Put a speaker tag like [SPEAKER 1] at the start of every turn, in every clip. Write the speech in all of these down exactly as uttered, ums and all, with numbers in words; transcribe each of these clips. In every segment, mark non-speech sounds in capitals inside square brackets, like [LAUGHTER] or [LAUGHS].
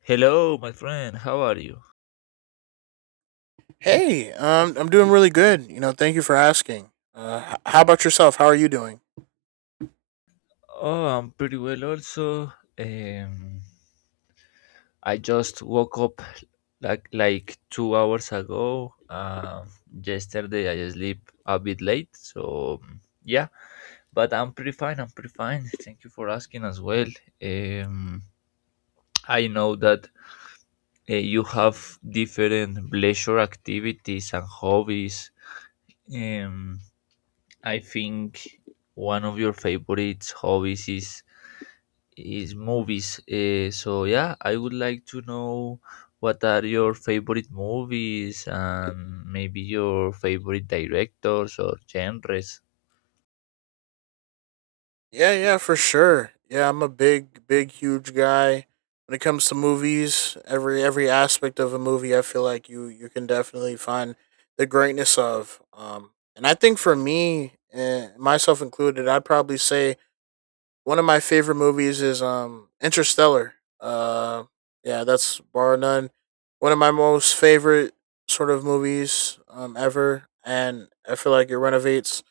[SPEAKER 1] Hello, my friend. How are you?
[SPEAKER 2] Hey, um, I'm doing really good. You know, thank you for asking. Uh, h- how about yourself? How are you doing?
[SPEAKER 1] Oh, I'm pretty well also. Um, I just woke up like like two hours ago. Um, yesterday I sleep a bit late, so um, yeah. But I'm pretty fine. I'm pretty fine. Thank you for asking as well. Um, I know that uh, you have different leisure activities and hobbies. Um, I think one of your favorite hobbies is is movies. Uh, so yeah, I would like to know what are your favorite movies and maybe your favorite directors or genres.
[SPEAKER 2] Yeah, yeah, for sure. Yeah, I'm a big, big, huge guy. When it comes to movies, every every aspect of a movie, I feel like you you can definitely find the greatness of. Um, and I think for me, eh, myself included, I'd probably say one of my favorite movies is um Interstellar. Uh, yeah, that's bar none one of my most favorite sort of movies um ever, and I feel like it renovates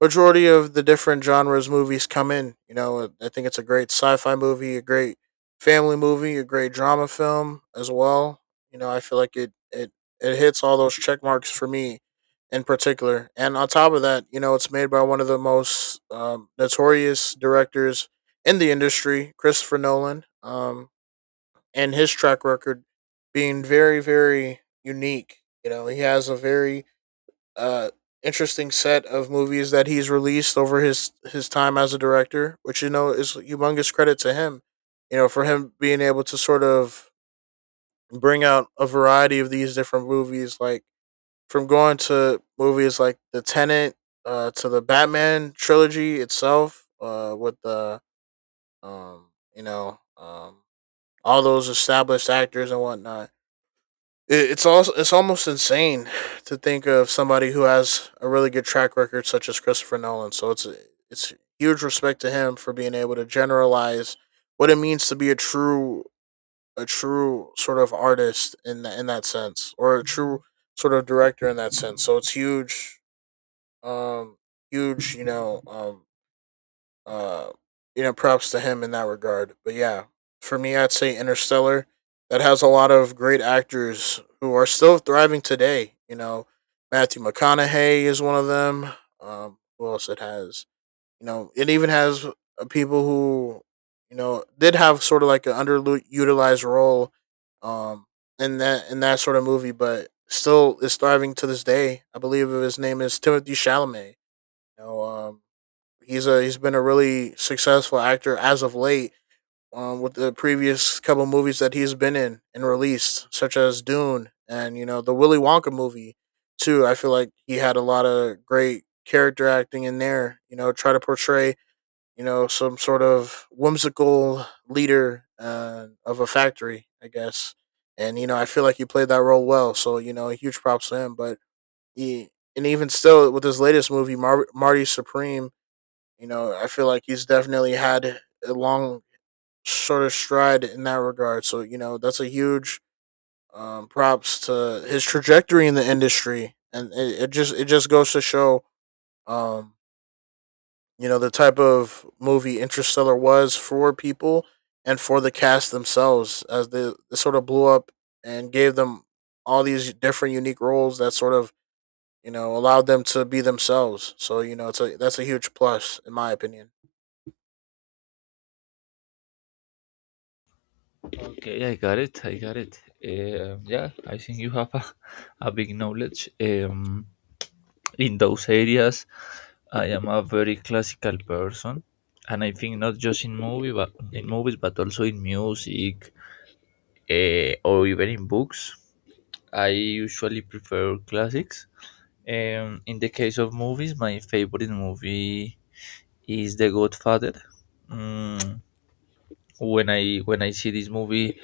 [SPEAKER 2] majority of the different genres movies come in. You know, I think it's a great sci-fi movie, a great family movie, a great drama film as well. You know, I feel like it it it hits all those check marks for me in particular. And on top of that, you know, it's made by one of the most um, notorious directors in the industry, Christopher Nolan, um, and his track record being very, very unique. You know, he has a very uh, interesting set of movies that he's released over his his time as a director, which you know is humongous credit to him. You know, for him being able to sort of bring out a variety of these different movies, like from going to movies like The Tenant uh, to the Batman trilogy itself uh, with the um, you know um, all those established actors and whatnot. It, it's also It's almost insane to think of somebody who has a really good track record such as Christopher Nolan. So it's it's huge respect to him for being able to generalize what it means to be a true a true sort of artist in the, in that sense, or a true sort of director in that sense. So it's huge um, huge, you know, um, uh, you know, props to him in that regard. But yeah, for me, I'd say Interstellar. That has a lot of great actors who are still thriving today. You know, Matthew McConaughey is one of them. Um, who else it has? You know, it even has uh, people who, you know, did have sort of like an underutilized role. Um, in that in that sort of movie, but still is thriving to this day. I believe his name is Timothy Chalamet. You know, um, he's a he's been a really successful actor as of late. Um, with the previous couple movies that he's been in and released, such as Dune and you know the Willy Wonka movie, too. I feel like he had a lot of great character acting in there. You know, try to portray you know some sort of whimsical leader uh, of a factory, I guess. And you know, I feel like he played that role well. So you know, huge props to him. But he, and even still with his latest movie, Mar- Marty Supreme, you know, I feel like he's definitely had a long sort of stride in that regard. So, you know, that's a huge um, props to his trajectory in the industry. And it, it just it just goes to show um, you know, the type of movie Interstellar was for people and for the cast themselves as they, they sort of blew up and gave them all these different unique roles that sort of, you know, allowed them to be themselves. So, you know, it's a that's a huge plus in my opinion.
[SPEAKER 1] Okay, I got it. I got it. Um, yeah, I think you have a, [LAUGHS] a big knowledge um, in those areas. I am a very classical person, and I think not just in movie, but in movies, but also in music, uh, or even in books. I usually prefer classics. Um, in the case of movies, my favorite movie is The Godfather. Mm, when I when I see this movie,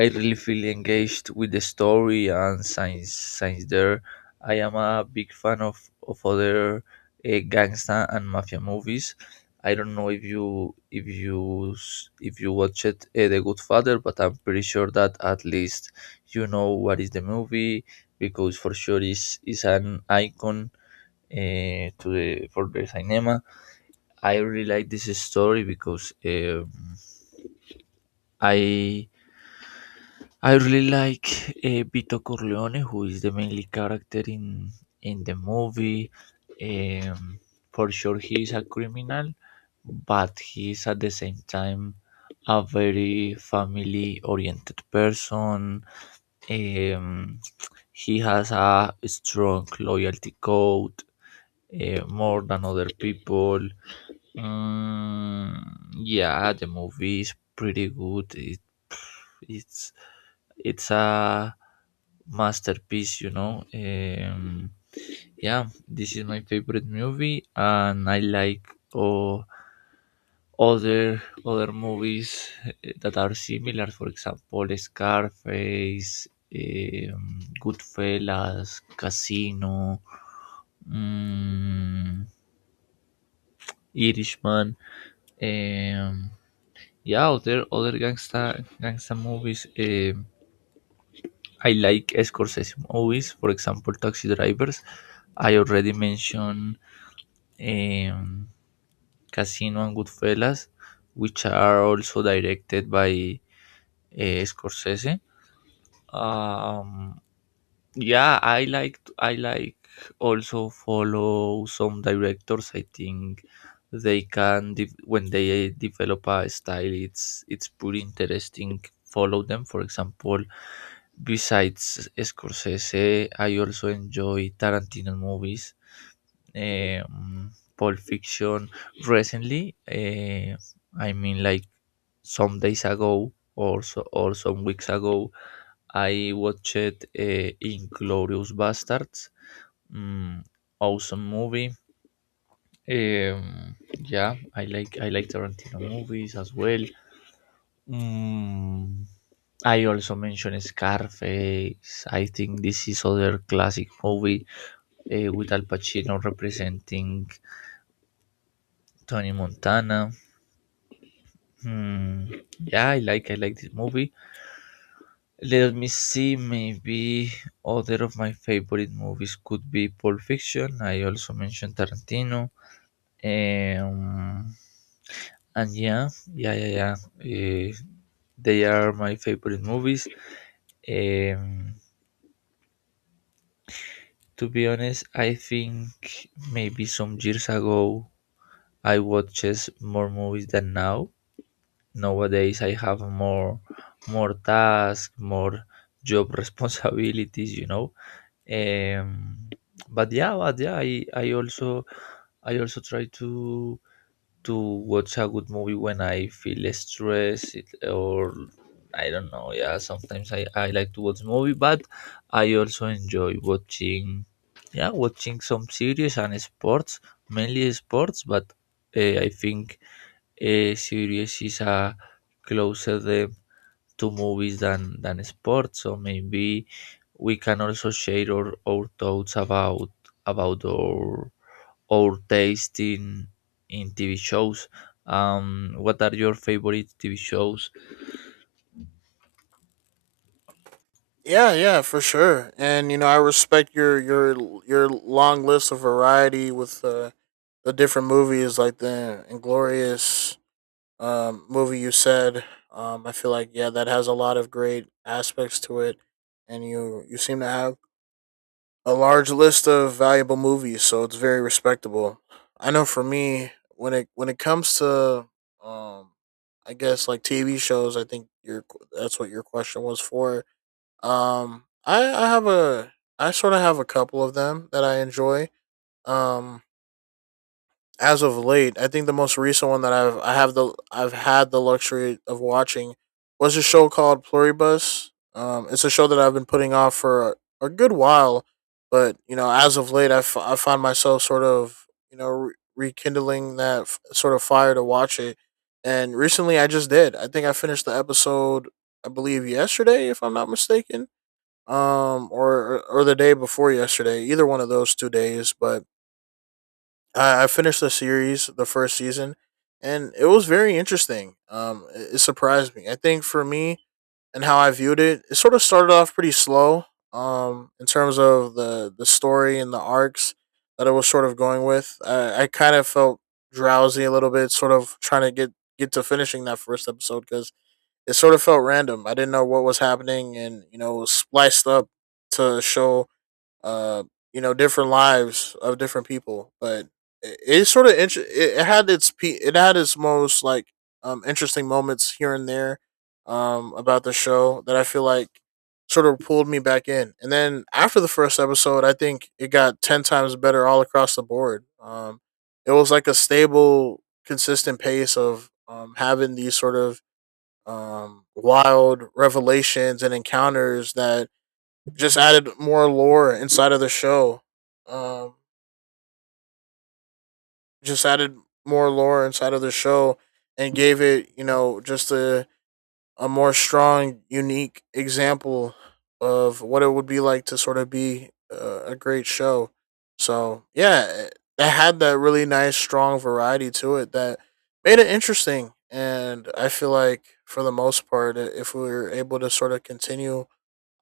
[SPEAKER 1] I really feel engaged with the story and science science there. I am a big fan of of other uh, gangster and mafia movies. I don't know if you if you s- if you watched uh, The Godfather, but I'm pretty sure that at least you know what is the movie because for sure is is an icon uh, to the for the cinema. I really like this story because um, I I really like uh, Vito Corleone, who is the mainly character in in the movie. Um, for sure, he is a criminal, but he is at the same time a very family-oriented person. Um, he has a strong loyalty code uh, more than other people. Um, yeah, the movie is pretty good. It, it's it's a masterpiece, you know. Um, yeah, this is my favorite movie, and I like oh, other other movies eh, that are similar. For example, Scarface, um, Goodfellas, Casino, um, Irishman. Um, Yeah, other other gangsta gangsta movies. Um, I like Scorsese movies. For example, Taxi Drivers. I already mentioned um, Casino and Goodfellas, which are also directed by uh, Scorsese. Um, yeah, I like I like also follow some directors. I think they can de- when they develop a style, it's it's pretty interesting. Follow them. For example. Besides Scorsese, I also enjoy Tarantino movies, um, Pulp Fiction. Recently, uh, I mean, like some days ago or so, or some weeks ago, I watched uh, Inglorious Bastards. Mm, awesome movie. Um, yeah, I like I like Tarantino movies as well. Mm, I also mentioned Scarface. I think this is other classic movie eh, with Al Pacino representing Tony Montana. Hmm. Yeah, I like I like this movie. Let me see. Maybe other of my favorite movies could be Pulp Fiction. I also mentioned Tarantino. Um, and yeah, yeah, yeah, yeah. eh, they are my favorite movies. Um, To be honest, I think maybe some years ago I watches more movies than now. Nowadays I have more more tasks, more job [LAUGHS] responsibilities, you know. Um, but yeah, but yeah, I, I also I also try to to watch a good movie when I feel stressed it- or I don't know. Yeah, sometimes I, I like to watch movie, but I also enjoy watching yeah watching some series and sports, mainly sports. But uh, I think uh, series is a closer uh, to movies than than sports. So maybe we can also share our, our thoughts about about our our taste in in T V shows. Um, what are your favorite T V shows?
[SPEAKER 2] Yeah, yeah, for sure. And you know, I respect your your your long list of variety with uh, the different movies, like the Inglorious um, movie you said. Um, I feel like yeah, that has a lot of great aspects to it, and you you seem to have a large list of valuable movies, so it's very respectable. I know for me, when it when it comes to um, I guess like T V shows, I think your that's what your question was for. um, I I have a I sort of have a couple of them that I enjoy. Um, as of late, I think the most recent one that I've I have the I've had the luxury of watching was a show called Pluribus. Um, it's a show that I've been putting off for a, a good while, but you know, as of late, I, f- I find myself sort of you know re- rekindling that f- sort of fire to watch it. And recently, I just did. I think I finished the episode, I believe, yesterday, if I'm not mistaken, um or, or the day before yesterday, either one of those two days. But i, I finished the series, the first season, and it was very interesting. Um it, it surprised me. I think for me and how I viewed it, it sort of started off pretty slow, um in terms of the the story and the arcs that it was sort of going with. i, I kind of felt drowsy a little bit, sort of trying to get get to finishing that first episode because it sort of felt random. I didn't know what was happening, and you know it was spliced up to show uh, you know, different lives of different people. But it, it's sort of inter- it, it had its pe- it had its most like um interesting moments here and there um about the show that I feel like sort of pulled me back in. And then after the first episode, I think it got ten times better all across the board. Um, it was like a stable, consistent pace of um having these sort of um wild revelations and encounters that just added more lore inside of the show. Um, just added more lore inside of the show And gave it, you know, just a a more strong, unique example of what it would be like to sort of be a, a great show. So yeah, it, it had that really nice, strong variety to it that made it interesting. And I feel like for the most part, if we were able to sort of continue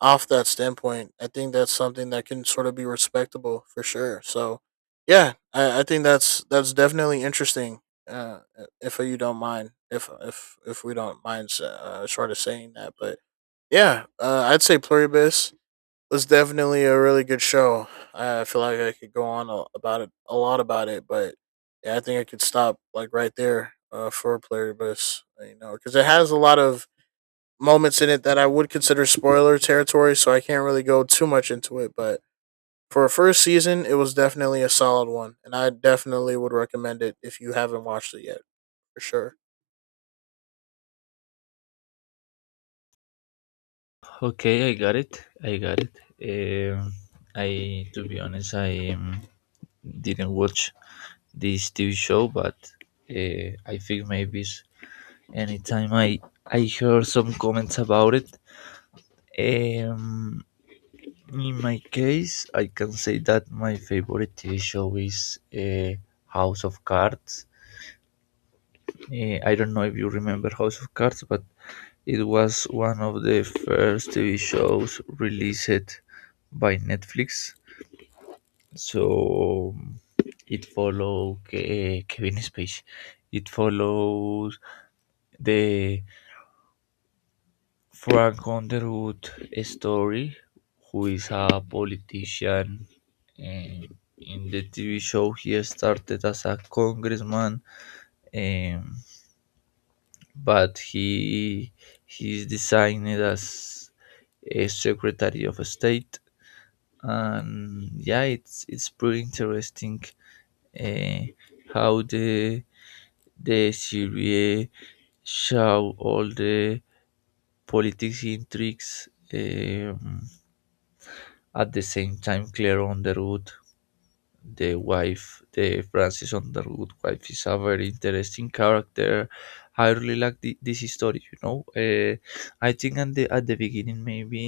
[SPEAKER 2] off that standpoint. I think that's something that can sort of be respectable for sure. So, yeah, I, I think that's that's definitely interesting. Uh, if you don't mind, if if if we don't mind, uh, sort of saying that, but yeah, uh, I'd say Pluribus was definitely a really good show. I feel like I could go on a, about it a lot about it, but yeah, I think I could stop like right there uh, for Pluribus, you know, because it has a lot of moments in it that I would consider spoiler territory, so I can't really go too much into it. But for a first season, it was definitely a solid one, and I definitely would recommend it if you haven't watched it yet, for sure.
[SPEAKER 1] Okay, I got it. I got it. Um, I, to be honest, I um, didn't watch this T V show, but uh, I think maybe s- anytime I I hear some comments about it. Um, in my case, I can say that my favorite T V show is uh, House of Cards. Uh, I don't know if you remember House of Cards, but it was one of the first T V shows released by Netflix, so um, it follows Kevin Spacey. It follows the Frank Underwood story, who is a politician. And in the T V show, he started as a congressman, um, but he he is designed as a secretary of state. And yeah, it's it's pretty interesting, uh, how the the serie show all the politics intrigues. um, at the same time, Claire Underwood, the wife, the Francis Underwood wife, is a very interesting character. I really like thi- this story, you know. uh, I think at the, at the beginning maybe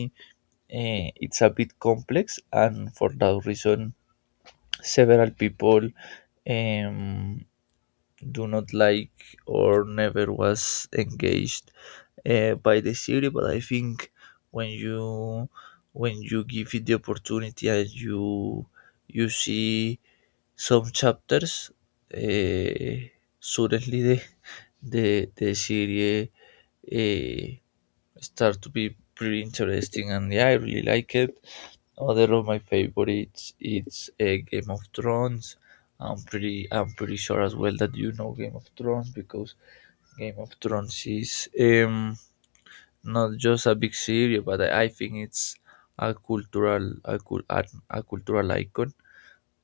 [SPEAKER 1] uh, it's a bit complex and for that reason several people um, do not like or never was engaged uh, by the city, but I think when you when you give it the opportunity and you you see some chapters, uh, suddenly the the the series, uh, start to be pretty interesting, and yeah, I really like it. Other of my favorites it's uh, Game of Thrones. I'm pretty I'm pretty sure as well that you know Game of Thrones, because Game of Thrones is um not just a big series, but I, I think it's a cultural a, cul- a, a cultural icon.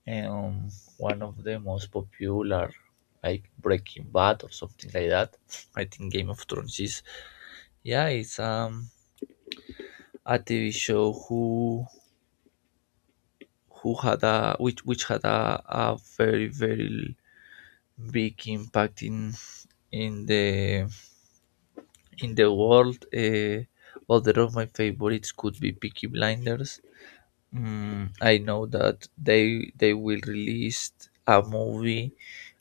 [SPEAKER 1] Um, One of the most popular, like Breaking Bad or something like that. I think Game of Thrones is yeah, it's um a T V show who who had a which which had a, a very very big impact in in the in the world. Uh, other of my favorites could be Peaky Blinders. Mm, I know that they they will release a movie.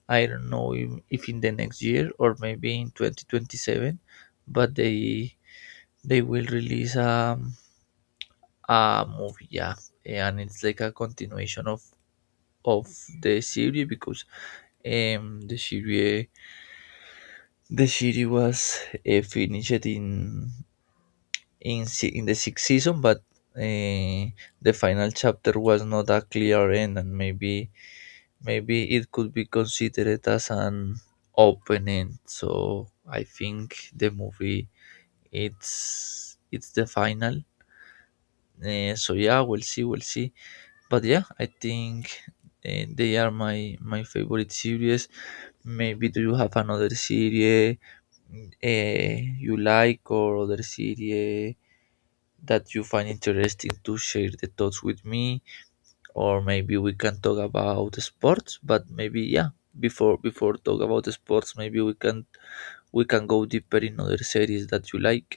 [SPEAKER 1] I don't know if, if in the next year or maybe in twenty twenty seven, but they they will release um a movie. Yeah, and it's like a continuation of of the series because Um, the series the series was uh, finished in in si- in the sixth season, but uh, the final chapter was not a clear end, and maybe maybe it could be considered as an open end. So I think the movie it's it's the final. Uh, so yeah, we'll see, we'll see. But yeah, I think uh, they are my my favorite series. Maybe do you have another series eh, you like or other series that you find interesting to share the thoughts with me, or maybe we can talk about sports. But maybe yeah, before before talk about sports, maybe we can we can go deeper in other series that you like.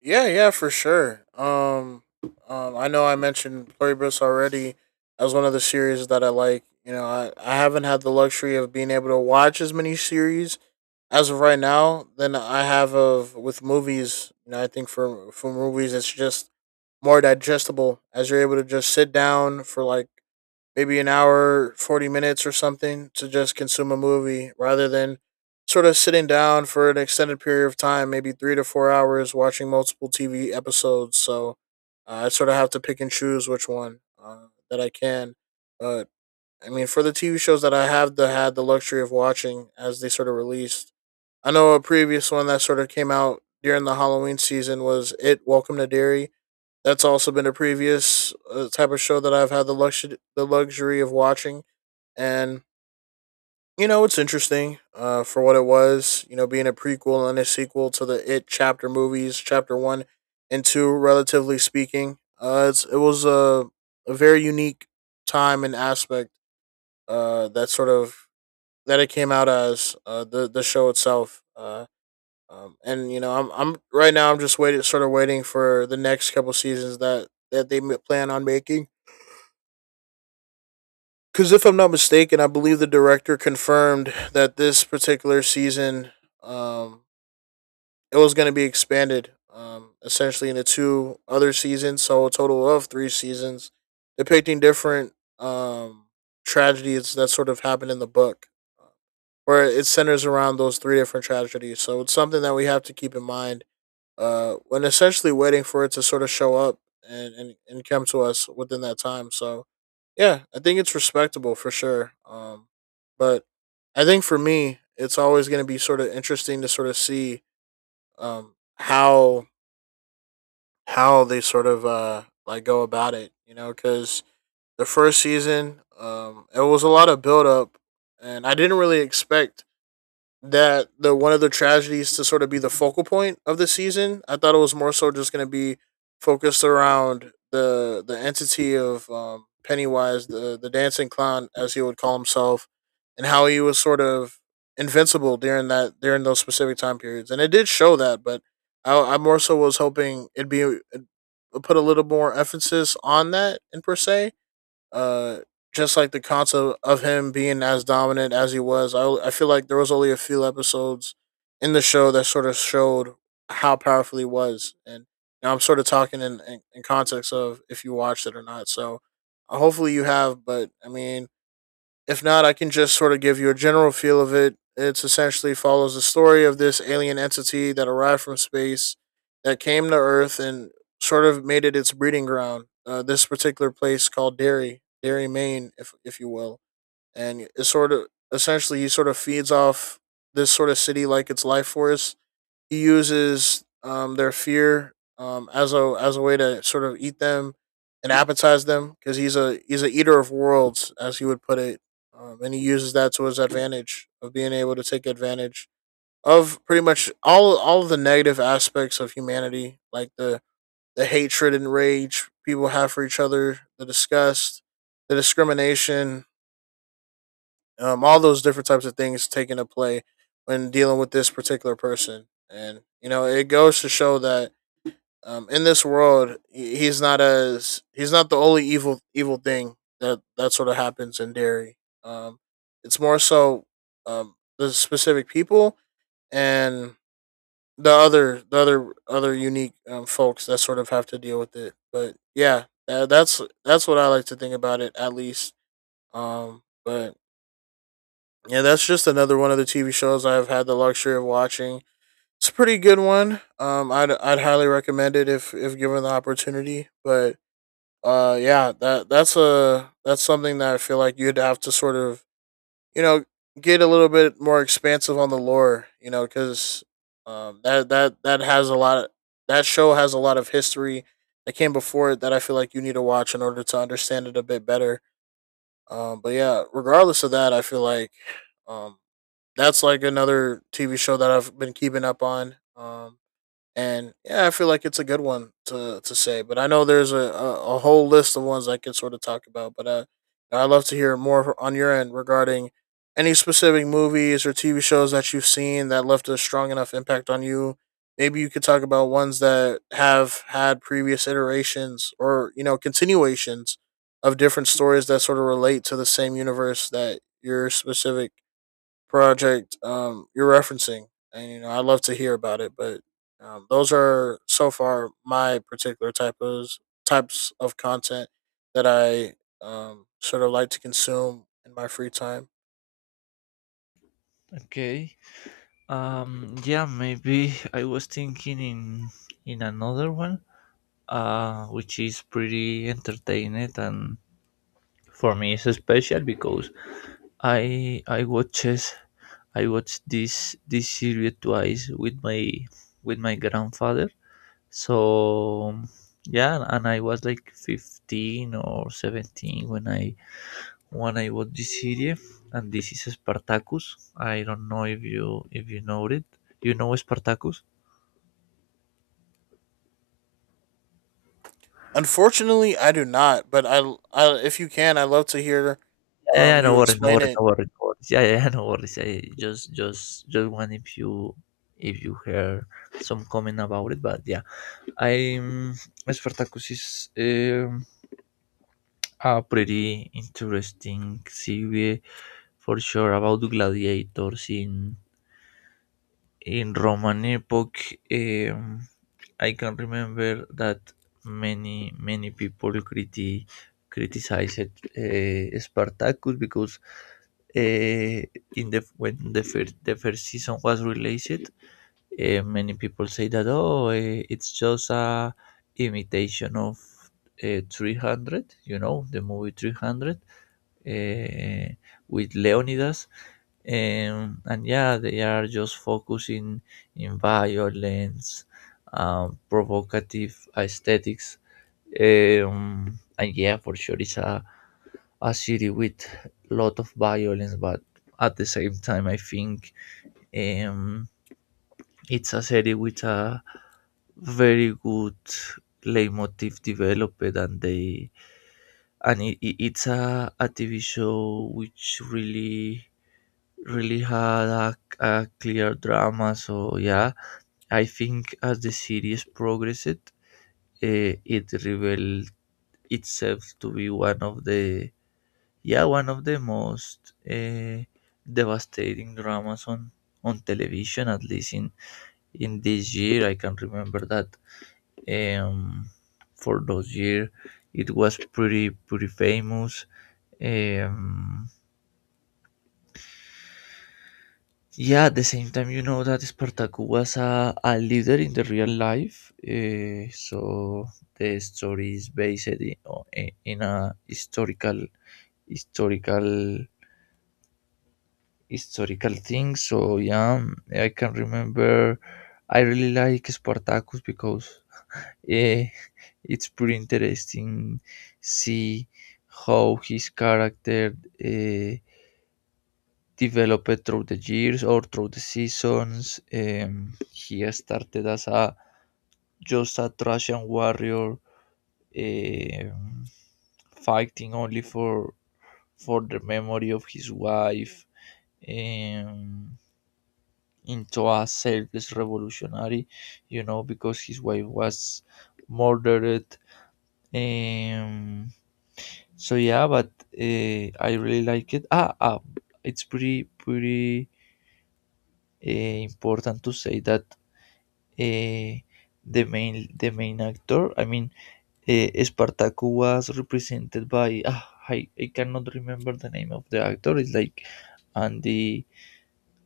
[SPEAKER 2] Yeah, yeah, for sure. Um, um I know I mentioned Pluribus already as one of the series that I like. You know, I, I haven't had the luxury of being able to watch as many series as of right now than I have of with movies. You know, I think for for movies, it's just more digestible as you're able to just sit down for like maybe an hour, forty minutes or something to just consume a movie rather than sort of sitting down for an extended period of time, maybe three to four hours watching multiple T V episodes. So uh, I sort of have to pick and choose which one uh, that I can. But I mean, for the T V shows that I have the, had the luxury of watching as they sort of released, I know a previous one that sort of came out during the Halloween season was It: Welcome to Dairy. That's also been a previous uh, type of show that I've had the luxury the luxury of watching, and you know it's interesting uh, for what it was. You know, being a prequel and a sequel to the It chapter movies, chapter one and two, relatively speaking. Uh, it's, it was a, a very unique time and aspect uh, that sort of that it came out as, uh, the the show itself. Uh, um, and you know, I'm I'm right now, I'm just waiting, sort of waiting for the next couple seasons that that they plan on making. Because if I'm not mistaken, I believe the director confirmed that this particular season, um, it was going to be expanded, um, essentially into two other seasons, so a total of three seasons, depicting different um tragedies that sort of happened in the book, where it centers around those three different tragedies. So it's something that we have to keep in mind uh, when essentially waiting for it to sort of show up and, and, and come to us within that time. So, yeah, I think it's respectable for sure. Um, but I think for me, it's always going to be sort of interesting to sort of see um, how how they sort of uh, like go about it, you know, because the first season, um, it was a lot of build up, and I didn't really expect that the one of the tragedies to sort of be the focal point of the season. I thought it was more so just going to be focused around the the entity of um, Pennywise, the the dancing clown, as he would call himself, and how he was sort of invincible during that during those specific time periods. And it did show that, but I, I more so was hoping it'd be it'd put a little more emphasis on that in per se, uh just like the concept of him being as dominant as he was. I i feel like there was only a few episodes in the show that sort of showed how powerful he was. And you I'm sort of talking in, in in context of if you watched it or not. So uh, hopefully you have, but I mean, if not, I can just sort of give you a general feel of it. It essentially follows the story of this alien entity that arrived from space, that came to Earth and sort of made it its breeding ground. Uh, this particular place called Derry, Derry, Maine, if if you will, and it sort of essentially he sort of feeds off this sort of city like its life force. He uses um, their fear, um, as a as a way to sort of eat them and appetize them, because he's a he's a eater of worlds, as he would put it. Um, and he uses that to his advantage of being able to take advantage of pretty much all all of the negative aspects of humanity, like the the hatred and rage people have for each other, the disgust, the discrimination, um, all those different types of things take into play when dealing with this particular person. And you know, it goes to show that, um, in this world, he's not as he's not the only evil evil thing that that sort of happens in dairy. Um, it's more so, um, the specific people, and the other the other other unique um, folks that sort of have to deal with it. But yeah, that, that's that's what I like to think about it, at least. Um, but yeah, that's just another one of the T V shows I've had the luxury of watching. It's a pretty good one. Um, I'd I'd highly recommend it if if given the opportunity. But uh, yeah, that that's a that's something that I feel like you'd have to sort of, you know, get a little bit more expansive on the lore, you know, because um that that that has a lot of, that show has a lot of history that came before it, that I feel like you need to watch in order to understand it a bit better. Um, but yeah, regardless of that, I feel like, um that's like another T V show that I've been keeping up on. Um, and yeah, I feel like it's a good one to to say. But I know there's a, a, a whole list of ones I can sort of talk about. But uh, I'd love to hear more on your end regarding any specific movies or T V shows that you've seen that left a strong enough impact on you. Maybe you could talk about ones that have had previous iterations, or you know, continuations of different stories that sort of relate to the same universe that your specific project, um, you're referencing, and you know, I'd love to hear about it. But um, those are so far my particular type of types of content that I um, sort of like to consume in my free time.
[SPEAKER 1] Okay. Um, yeah, maybe I was thinking in in another one, uh which is pretty entertaining, and for me it's special because I I watches I watched this this series twice with my with my grandfather. So yeah, and I was like fifteen or seventeen when I when I watched this series, and this is Spartacus. I don't know if you if you know it. You know Spartacus?
[SPEAKER 2] Unfortunately, I do not. But I, I if you can, I would love to hear
[SPEAKER 1] Yeah, yeah,
[SPEAKER 2] um,
[SPEAKER 1] no
[SPEAKER 2] you
[SPEAKER 1] worries, no
[SPEAKER 2] explain
[SPEAKER 1] worries,
[SPEAKER 2] it.
[SPEAKER 1] no worries, no worries. Yeah, yeah, [LAUGHS] yeah, no worries. I just, just, just want if you, if you hear some comment about it. But yeah, I'm Spartacus is um, a pretty interesting series, for sure, about the gladiators in in Roman epoch. um, I can remember that many many people criti- criticized uh, Spartacus because uh, in the when the first the first season was released, uh, many people say that, oh, eh, it's just a imitation of uh, three hundred, you know the movie three hundred, uh, with Leonidas, um, and yeah they are just focusing in violence, um, provocative aesthetics. Um, and yeah, for sure, it's a, a city with lot of violence, but at the same time I think, um, it's a city with a very good leitmotif developed. And they and it, it- it's a, a TV show which really really had a, a clear drama. So yeah, I think as the series progressed, uh, it revealed itself to be one of the yeah one of the most, uh, devastating dramas on on television, at least in in this year. I can remember that um for those years it was pretty pretty famous. um Yeah, at the same time, you know that Spartacus was a, a leader in the real life, eh, so the story is based in, in a historical, historical, historical thing. So yeah, I can remember. I really like Spartacus because, eh, [LAUGHS] it's pretty interesting. See how his character, Uh, developed through the years or through the seasons. Um, he started as a just a Thracian warrior, um, fighting only for for the memory of his wife. Um, into a selfless revolutionary, you know, because his wife was murdered. Um, so yeah, but uh, I really like it. Ah, ah, it's pretty pretty uh, important to say that uh, the main the main actor, i mean uh, Spartaco was represented by ah, I, I cannot remember the name of the actor. It's like andy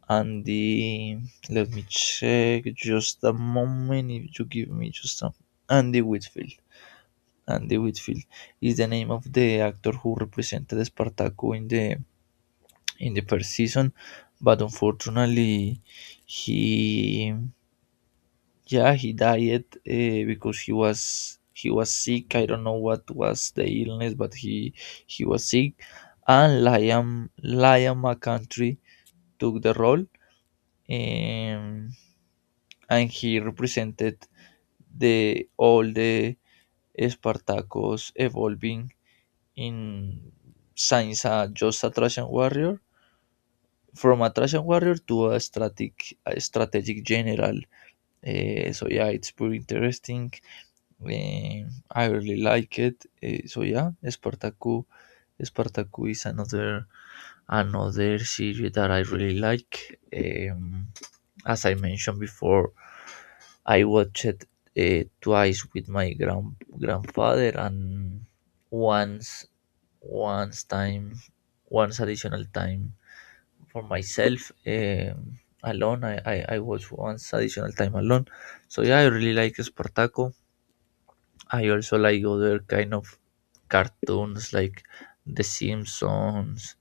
[SPEAKER 1] andy Let me check just a moment, if you give me just a andy whitfield Andy Whitfield is the name of the actor who represented Spartaco in the in the first season, but unfortunately he yeah, he died uh, because he was he was sick. I don't know what was the illness, but he he was sick. And Liam Liam McCountry took the role, um, and he represented the all the Spartacus evolving in since a just a Thracian warrior from a Thracian warrior to a strategic a strategic general. Uh, so yeah, it's pretty interesting. Eh, I really like it. Eh, so yeah, Spartaku, Spartaku is another another series that I really like. Um, as I mentioned before, I watched it uh, twice with my grand grandfather, and once once time once additional time for myself, um, alone. I, I I watched once additional time alone. So yeah, I really like Spartaku. I also like other kind of cartoons like The Simpsons,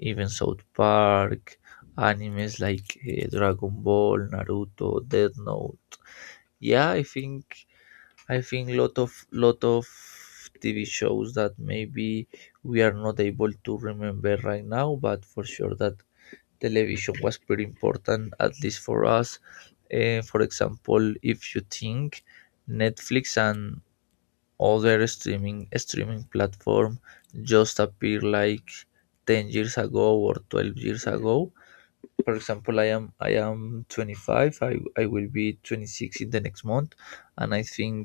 [SPEAKER 1] even South Park, animes like eh, Dragon Ball, Naruto, Death Note. Yeah, I think I think lot of lot of T V shows that maybe we are not able to remember right now, but for sure that television was pretty important, at least for us. Eh, for example, if you think Netflix and other streaming streaming platform just appeared like ten years ago or twelve years ago. For example, I am I am twenty-five. I, I will be twenty-six in the next month, and I think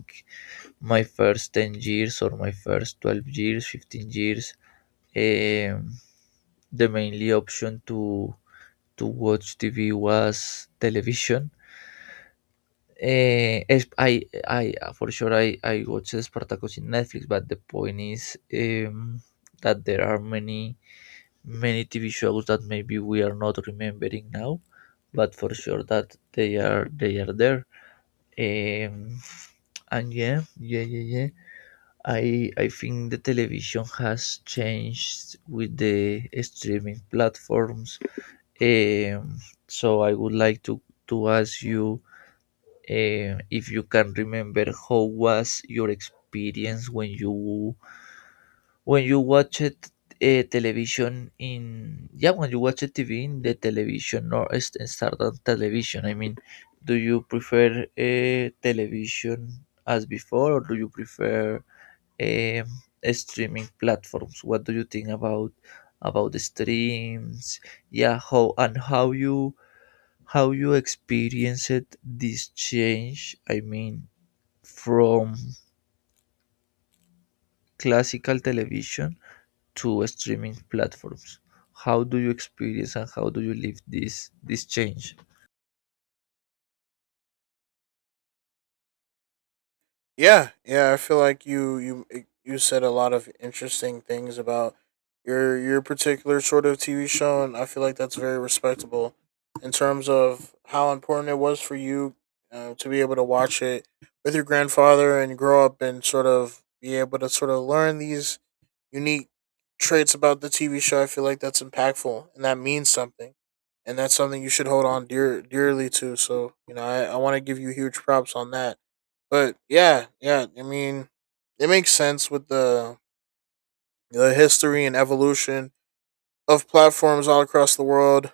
[SPEAKER 1] my first ten years or my first twelve years, fifteen years, um, the mainly option to to watch T V was television. Eh, Es I I uh, For sure I I watch Spartacus in Netflix, but the point is, um, that there are many many T V shows that maybe we are not remembering now, but for sure that they are they are there. Um, and yeah, yeah, yeah, yeah. I I think the television has changed with the streaming platforms. Um, so I would like to to ask you, Eh, if you can remember, how was your experience when you when you watch it, uh, television in, yeah, when you watch it TV in the television or s- start on television, i mean do you prefer uh, television as before, or do you prefer, um, streaming platforms? What do you think about about the streams? Yeah, how and how you, how you experienced this change, i mean from classical television to streaming platforms. How do you experience, and how do you live this this change?
[SPEAKER 2] Yeah, yeah, I feel like you you eh, you said a lot of interesting things about your your particular sort of T V show, and I feel like that's very respectable in terms of how important it was for you uh, to be able to watch it with your grandfather and grow up and sort of be able to sort of learn these unique traits about the T V show. I feel like that's impactful and that means something, and that's something you should hold on dear dearly to. So you know, I, I want to give you huge props on that. But yeah, yeah, I mean, it makes sense with the the history and evolution of platforms all across the world.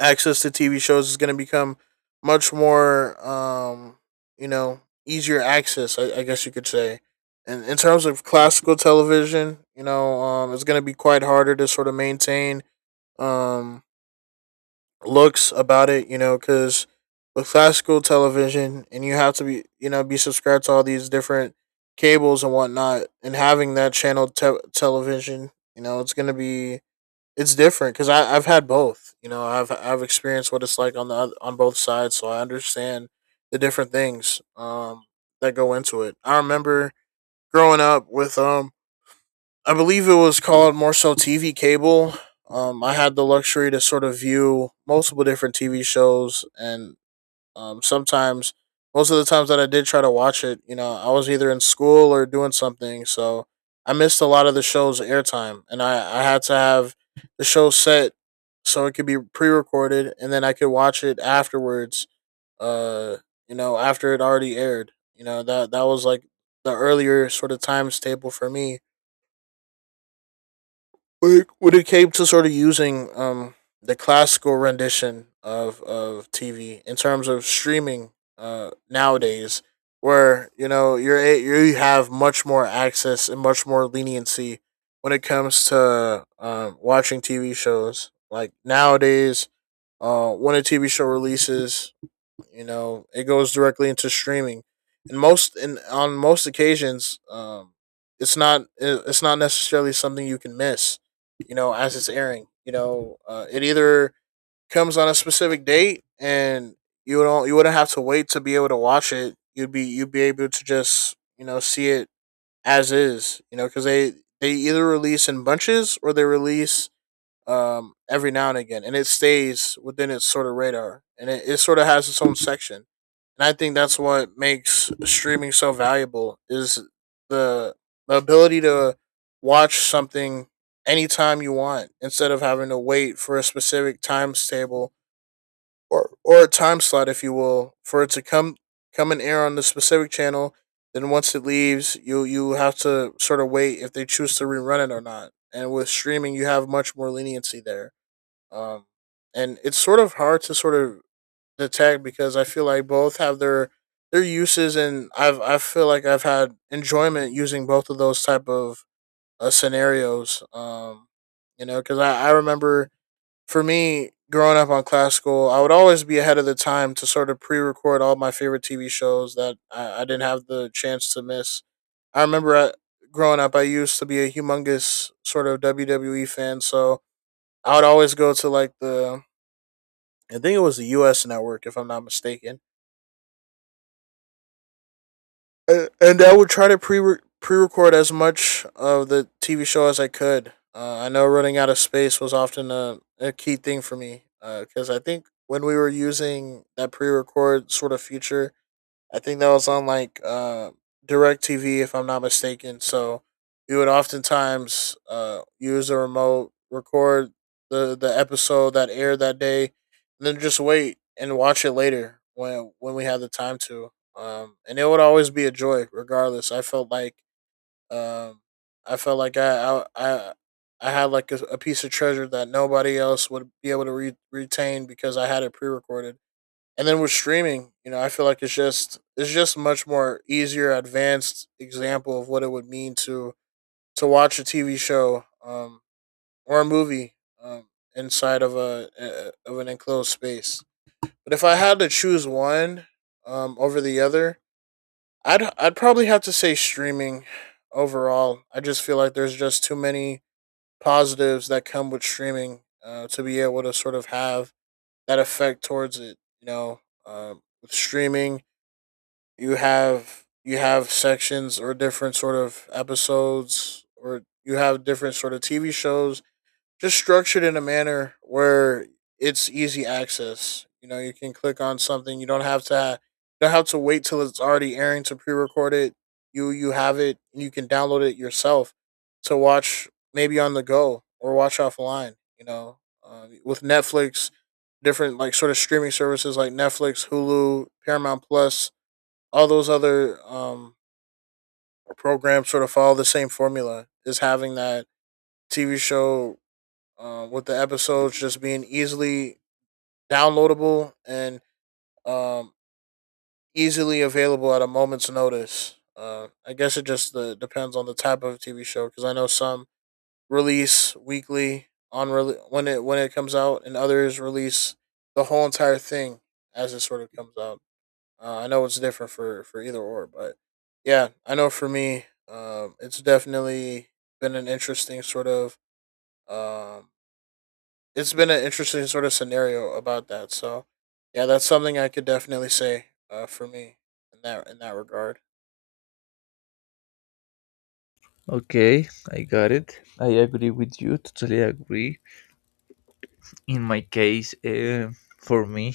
[SPEAKER 2] Access to T V shows is going to become much more, um, you know, easier access. I, I guess you could say. And in terms of classical television, you know, um, it's going to be quite harder to sort of maintain, um, looks about it, you know, because with classical television, and you have to be, you know, be subscribed to all these different cables and whatnot, and having that channel te- television, you know, it's going to be, it's different because I've had both. You know, I've I've experienced what it's like on the on both sides, so I understand the different things um that go into it. I remember growing up with, um I believe it was called more so T V cable. Um, I had the luxury to sort of view multiple different T V shows, and um, sometimes, most of the times that I did try to watch it, you know, I was either in school or doing something, so I missed a lot of the show's airtime, and I I had to have the show set so it could be pre-recorded, and then I could watch it afterwards. Uh, you know, after it already aired, you know, that that was like the earlier sort of times table for me when it came to sort of using, um the classical rendition of of T V. In terms of streaming uh nowadays, where you know, you're a- you have much more access and much more leniency when it comes to, um watching T V shows. Like nowadays, uh when a T V show releases, you know, it goes directly into streaming. And most and on most occasions, um it's not, it's not necessarily something you can miss, you know, as it's airing. You know, uh, it either comes on a specific date, and you don't you wouldn't have to wait to be able to watch it. You'd be, you'd be able to just, you know, see it as is, you know, because they they either release in bunches, or they release, um, every now and again, and it stays within its sort of radar, and it, it sort of has its own section. And I think that's what makes streaming so valuable is the the ability to watch something anytime you want, instead of having to wait for a specific times table, or or a time slot, if you will, for it to come come and air on the specific channel. Then once it leaves, you you have to sort of wait if they choose to rerun it or not. And with streaming, you have much more leniency there. um, and it's sort of hard to sort of detect, because I feel like both have their their uses, and I've I feel like I've had enjoyment using both of those type of uh, scenarios. Um, you know, because I I remember for me growing up on classical, I would always be ahead of the time to sort of pre-record all my favorite T V shows that I, I didn't have the chance to miss. I remember I, growing up, I used to be a humongous sort of W W E fan, so I would always go to like the I think it was the U S network, if I'm not mistaken. Uh, And I would try to pre pre record as much of the T V show as I could. Uh, I know running out of space was often a, a key thing for me, because uh, I think when we were using that pre record sort of feature, I think that was on like uh, DirecTV, if I'm not mistaken. So we would oftentimes uh, use a remote, record the the episode that aired that day, and then just wait and watch it later when when we had the time to. Um, and it would always be a joy, regardless. I felt like, um, I felt like I I I, I had like a, a piece of treasure that nobody else would be able to re- retain, because I had it pre recorded. And then with streaming, you know, I feel like it's just, it's just much more easier advanced example of what it would mean to to watch a TV show, um or a movie, um inside of a, a of an enclosed space. But if I had to choose one, um over the other, i'd i'd probably have to say streaming overall. I just feel like there's just too many positives that come with streaming, uh, to be able to sort of have that effect towards it, you know. Um, with streaming, you have you have sections or different sort of episodes, or you have different sort of T V shows just structured in a manner where it's easy access. You know, you can click on something. You don't have to ha- you don't have to wait till it's already airing to pre-record it. You you have it, and you can download it yourself to watch, maybe on the go, or watch offline. You know, uh, with Netflix, different like sort of streaming services like Netflix, Hulu, Paramount Plus, all those other um programs sort of follow the same formula, is having that T V show, uh, with the episodes just being easily downloadable, and um, easily available at a moment's notice. Uh, I guess it just uh, depends on the type of T V show, because I know some release weekly on rele when it when it comes out, and others release the whole entire thing as it sort of comes out. Uh, I know it's different for for either or, but yeah, I know for me, um, it's definitely been an interesting sort of, um, it's been an interesting sort of scenario about that. So yeah, that's something I could definitely say uh, for me in that in that regard.
[SPEAKER 1] Okay, I got it. I agree with you. Totally agree. In my case, uh, for me,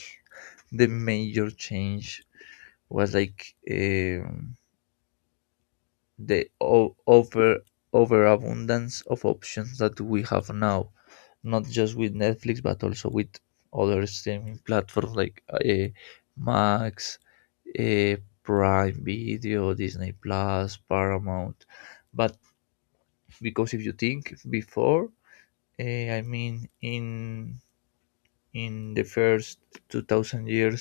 [SPEAKER 1] the major change was like. Um, The o- over overabundance of options that we have now, not just with Netflix, but also with other streaming platforms like uh, Max, uh, Prime Video, Disney Plus, Paramount. But, because if you think before, uh, I mean in in the first two thousand years,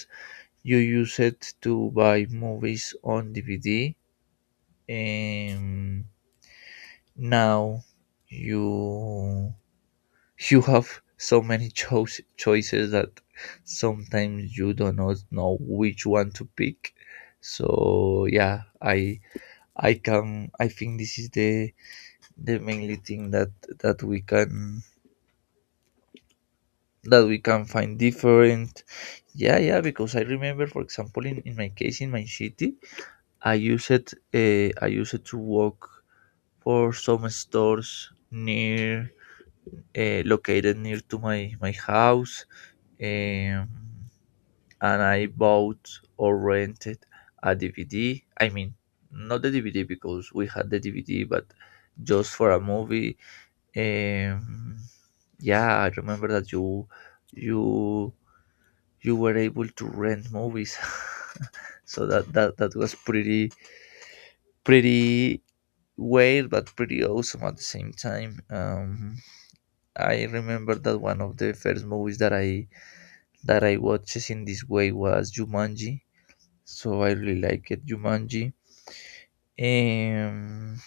[SPEAKER 1] you used it to buy movies on D V D. Um, Now you you have so many choice choices that sometimes you do not know which one to pick. So yeah, I I can I think this is the the mainly thing that that we can that we can find different. Yeah, yeah, because I remember, for example, in, in my case in my city, I used it uh, I used it to work for some stores near, uh, located near to my my house, um, and I bought or rented a D V D. I mean, not the D V D, because we had the D V D, but just for a movie. Um, yeah, I remember that you you you were able to rent movies, [LAUGHS] so that that that was pretty pretty weird but pretty awesome at the same time. Um, I remember that one of the first movies that I that I watched in this way was Jumanji. So I really like it, Jumanji. Um,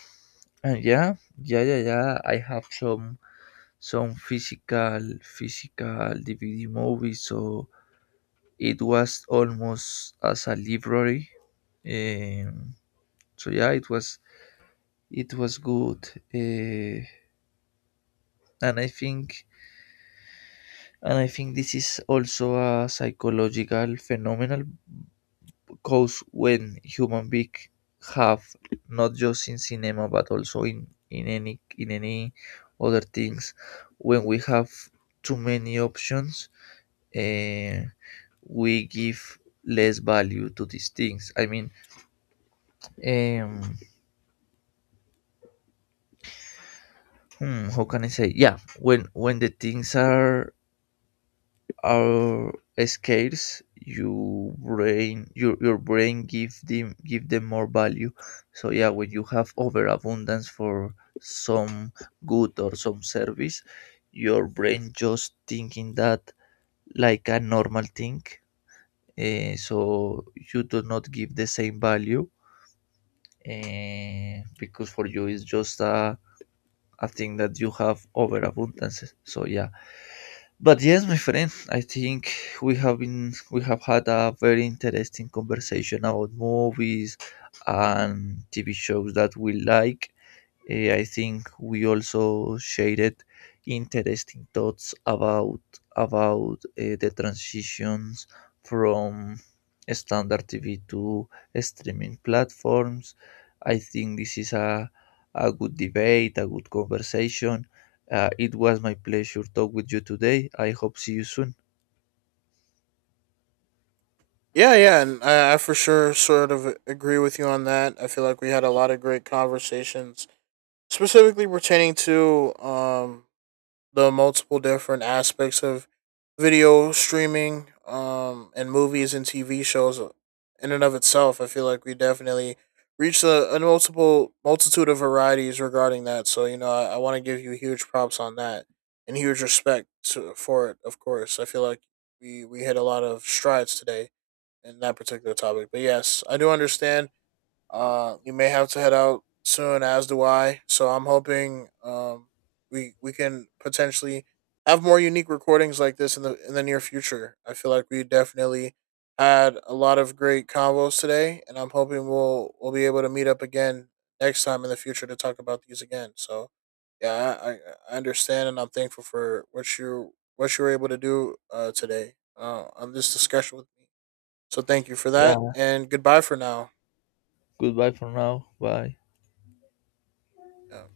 [SPEAKER 1] and yeah, yeah, yeah, yeah. I have some some physical physical D V D movies, so it was almost as a library. Um, so yeah, it was it was good, uh, and I think and I think this is also a psychological phenomenon, cause when human being have, not just in cinema but also in in any in any other things, when we have too many options, uh, we give less value to these things, i mean um hmm, how can I say, yeah, when when the things are are scarce, you brain, your your brain give them give them more value. So yeah, when you have overabundance for some good or some service, your brain just thinking that like a normal thing. Eh, so you do not give the same value, eh, because for you it's just a, a thing that you have overabundance, so yeah. But yes, my friend, I think we have been we have had a very interesting conversation about movies and T V shows that we like. Eh, I think we also shared interesting thoughts about about eh, the transitions from standard T V to streaming platforms. I think this is a a good debate, a good conversation. Uh, it was my pleasure talk with you today. I hope see you soon.
[SPEAKER 2] Yeah, yeah, and I, I for sure sort of agree with you on that. I feel like we had a lot of great conversations, specifically pertaining to um the multiple different aspects of video streaming, um, and movies and T V shows in and of itself. I feel like we definitely reached a, a multiple multitude of varieties regarding that. So you know, I, I want to give you huge props on that and huge respect to, for it. Of course, I feel like we we hit a lot of strides today in that particular topic. But yes, I do understand uh, you may have to head out soon, as do I. So I'm hoping um we we can potentially have more unique recordings like this in the in the near future. I feel like we definitely had a lot of great convos today, and I'm hoping we'll we'll be able to meet up again next time in the future to talk about these again. So yeah, I, I I understand, and I'm thankful for what you what you were able to do uh, today, uh, on this discussion with me. So thank you for that,
[SPEAKER 1] Yeah.
[SPEAKER 2] and goodbye for now.
[SPEAKER 1] Goodbye for now. Bye.
[SPEAKER 2] Yeah.